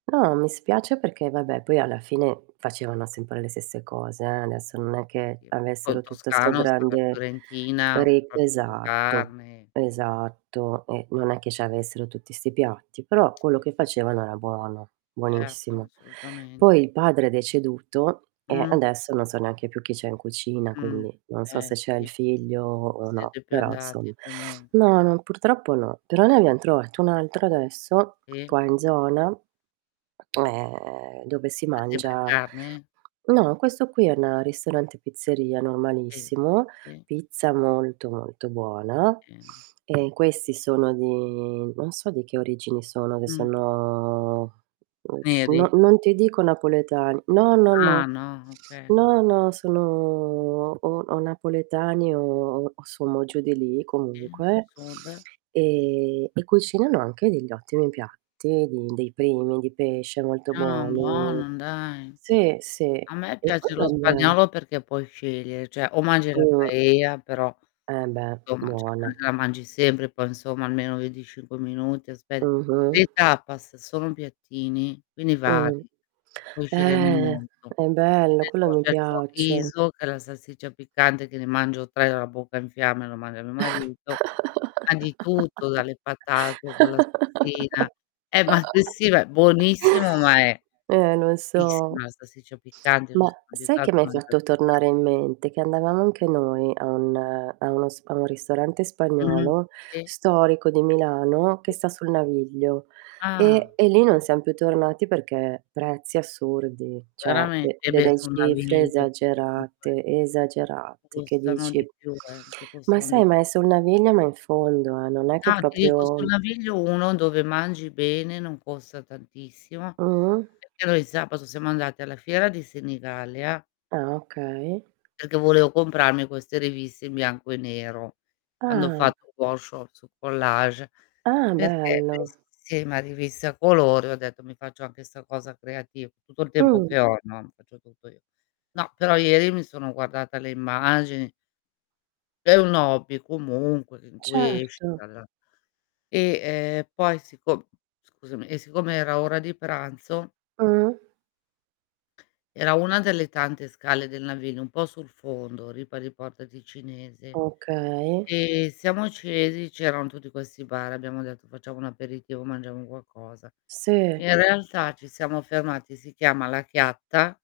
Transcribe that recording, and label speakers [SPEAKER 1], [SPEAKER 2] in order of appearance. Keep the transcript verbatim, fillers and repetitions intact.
[SPEAKER 1] No, mi spiace perché vabbè poi alla fine facevano sempre le stesse cose, eh, adesso non è che
[SPEAKER 2] [unintelligible] po' in
[SPEAKER 1] avessero tutto sto
[SPEAKER 2] toscano [unintelligible] la
[SPEAKER 1] grande
[SPEAKER 2] fiorentina,
[SPEAKER 1] rip
[SPEAKER 2] soprattutto
[SPEAKER 1] esatto,
[SPEAKER 2] carne.
[SPEAKER 1] esatto e non è che ci avessero tutti 'sti piatti, però quello che facevano era buono,
[SPEAKER 2] Certo,
[SPEAKER 1] buonissimo.
[SPEAKER 2] assolutamente.
[SPEAKER 1] Poi il padre è deceduto e
[SPEAKER 2] Mh.
[SPEAKER 1] adesso non so neanche più chi c'è in cucina,
[SPEAKER 2] Mh,
[SPEAKER 1] quindi non so
[SPEAKER 2] eh
[SPEAKER 1] se c'è
[SPEAKER 2] sì.
[SPEAKER 1] il
[SPEAKER 2] N
[SPEAKER 1] figlio o no,
[SPEAKER 2] siete più
[SPEAKER 1] però
[SPEAKER 2] andati
[SPEAKER 1] insom
[SPEAKER 2] comu
[SPEAKER 1] no, no, purtroppo no. Però ne abbiam trovato un altro adesso
[SPEAKER 2] Sì.
[SPEAKER 1] qua in zona mhmm, ehm, dove si
[SPEAKER 2] Ma sempre
[SPEAKER 1] mangia
[SPEAKER 2] carne?
[SPEAKER 1] no questo qui è una ristorante pizzeria
[SPEAKER 2] Sì,
[SPEAKER 1] normalissimo,
[SPEAKER 2] sì.
[SPEAKER 1] pizza molto, molto buona
[SPEAKER 2] Bene.
[SPEAKER 1] e questi sono di non so di che origini sono, che
[SPEAKER 2] Mh.
[SPEAKER 1] sono, mhmm,
[SPEAKER 2] Neri.
[SPEAKER 1] no non ti dico napoletani no, no, no.
[SPEAKER 2] Ah no, oka
[SPEAKER 1] No, no sono o o napoletani o o sommo giù di lì comunque
[SPEAKER 2] [unintelligible]
[SPEAKER 1] e e cucinano anche degl'ottimi piatti, di dei primi di pesce molto
[SPEAKER 2] Ah,
[SPEAKER 1] buoni.
[SPEAKER 2] buono dai.
[SPEAKER 1] Sì, sì.
[SPEAKER 2] A me
[SPEAKER 1] E poi
[SPEAKER 2] piace lo
[SPEAKER 1] vabbè
[SPEAKER 2] spagnolo perché puoi scegliere, cioè o mangi la
[SPEAKER 1] Mh.
[SPEAKER 2] paella però,
[SPEAKER 1] Eh beh,
[SPEAKER 2] somma ceh
[SPEAKER 1] buona.
[SPEAKER 2] l la mangi sempre, poi insomma almeno venticinque minuti aspe
[SPEAKER 1] Mh-mh.
[SPEAKER 2] le tapas sono piattini, quindi vari,
[SPEAKER 1] Mh.
[SPEAKER 2] puoi sceglierne un
[SPEAKER 1] Eh,
[SPEAKER 2] mondo.
[SPEAKER 1] è
[SPEAKER 2] Che
[SPEAKER 1] bello,
[SPEAKER 2] ne
[SPEAKER 1] quello
[SPEAKER 2] so,
[SPEAKER 1] mi
[SPEAKER 2] c'è il
[SPEAKER 1] piace.
[SPEAKER 2] chorizo, che è la salsiccia piccante, che ne mangio tre e ho la bocca in fiamme e lo mandi a mio marito ma di tutto, dalle patate con la salsina eh, ma s sì, va buonissimo ma è
[SPEAKER 1] Eh, lo so.
[SPEAKER 2] fortissima la salsiccia piccante, io non
[SPEAKER 1] Ma
[SPEAKER 2] sono
[SPEAKER 1] sai che
[SPEAKER 2] abituata a
[SPEAKER 1] m'hai
[SPEAKER 2] mangiar
[SPEAKER 1] fatto
[SPEAKER 2] picca
[SPEAKER 1] tornare in mente? Che andavamo anche noi a un a uno s a un ristorante
[SPEAKER 2] Mh,
[SPEAKER 1] spagnolo
[SPEAKER 2] sì.
[SPEAKER 1] storico di Milano,
[SPEAKER 2] Si.
[SPEAKER 1] che sta sul naviglio
[SPEAKER 2] Ah
[SPEAKER 1] e e lì non siam
[SPEAKER 2] [unintelligible]
[SPEAKER 1] più tornati perché prezzi assurdi, ceh
[SPEAKER 2] Verame
[SPEAKER 1] de
[SPEAKER 2] eh beh,
[SPEAKER 1] delle
[SPEAKER 2] sul
[SPEAKER 1] cifre
[SPEAKER 2] naviglio, comunque
[SPEAKER 1] esagerate, esagerate che
[SPEAKER 2] Costano di
[SPEAKER 1] dici
[SPEAKER 2] più eh, che
[SPEAKER 1] ma
[SPEAKER 2] costano di
[SPEAKER 1] sai
[SPEAKER 2] p
[SPEAKER 1] ma è sul naviglio ma in fondo, eh, non è che
[SPEAKER 2] Ah, ti dico, sul
[SPEAKER 1] propio
[SPEAKER 2] naviglio uno dove mangi bene non costa tantissimo.
[SPEAKER 1] Mh.
[SPEAKER 2] Perché noi il sabato siamo andati alla fiera di Senigallia
[SPEAKER 1] Ah okay.
[SPEAKER 2] perché volevo comprarmi queste riviste in bianco e nero, quando ho
[SPEAKER 1] Ah.
[SPEAKER 2] fatto workshop su collage,
[SPEAKER 1] Ah,
[SPEAKER 2] perché me
[SPEAKER 1] bello.
[SPEAKER 2] sì, ma riviste a colori ho detto: "Mi faccio anche 'sta cosa creativ" tutto il tempo
[SPEAKER 1] Mh.
[SPEAKER 2] che ho, no, faccio tutto io. No, però ieri mi sono guardata le immagini È un hobby comunque in cui esci
[SPEAKER 1] Certo.
[SPEAKER 2] dalla e, ehm, poi siccom scusami e siccome era ora di pranzo
[SPEAKER 1] Mh.
[SPEAKER 2] era una delle tante scale del navino un po' sul fondo, Ripa di Porta Ticinese
[SPEAKER 1] Okay.
[SPEAKER 2] e siamo scesi, c'eran tutti questi bar, abbiamo detto: "Facciamo un aperitivo, mangiamo qualcosa".
[SPEAKER 1] Sì.
[SPEAKER 2] In realtà ci siamo fermati, si chiama La Chiatta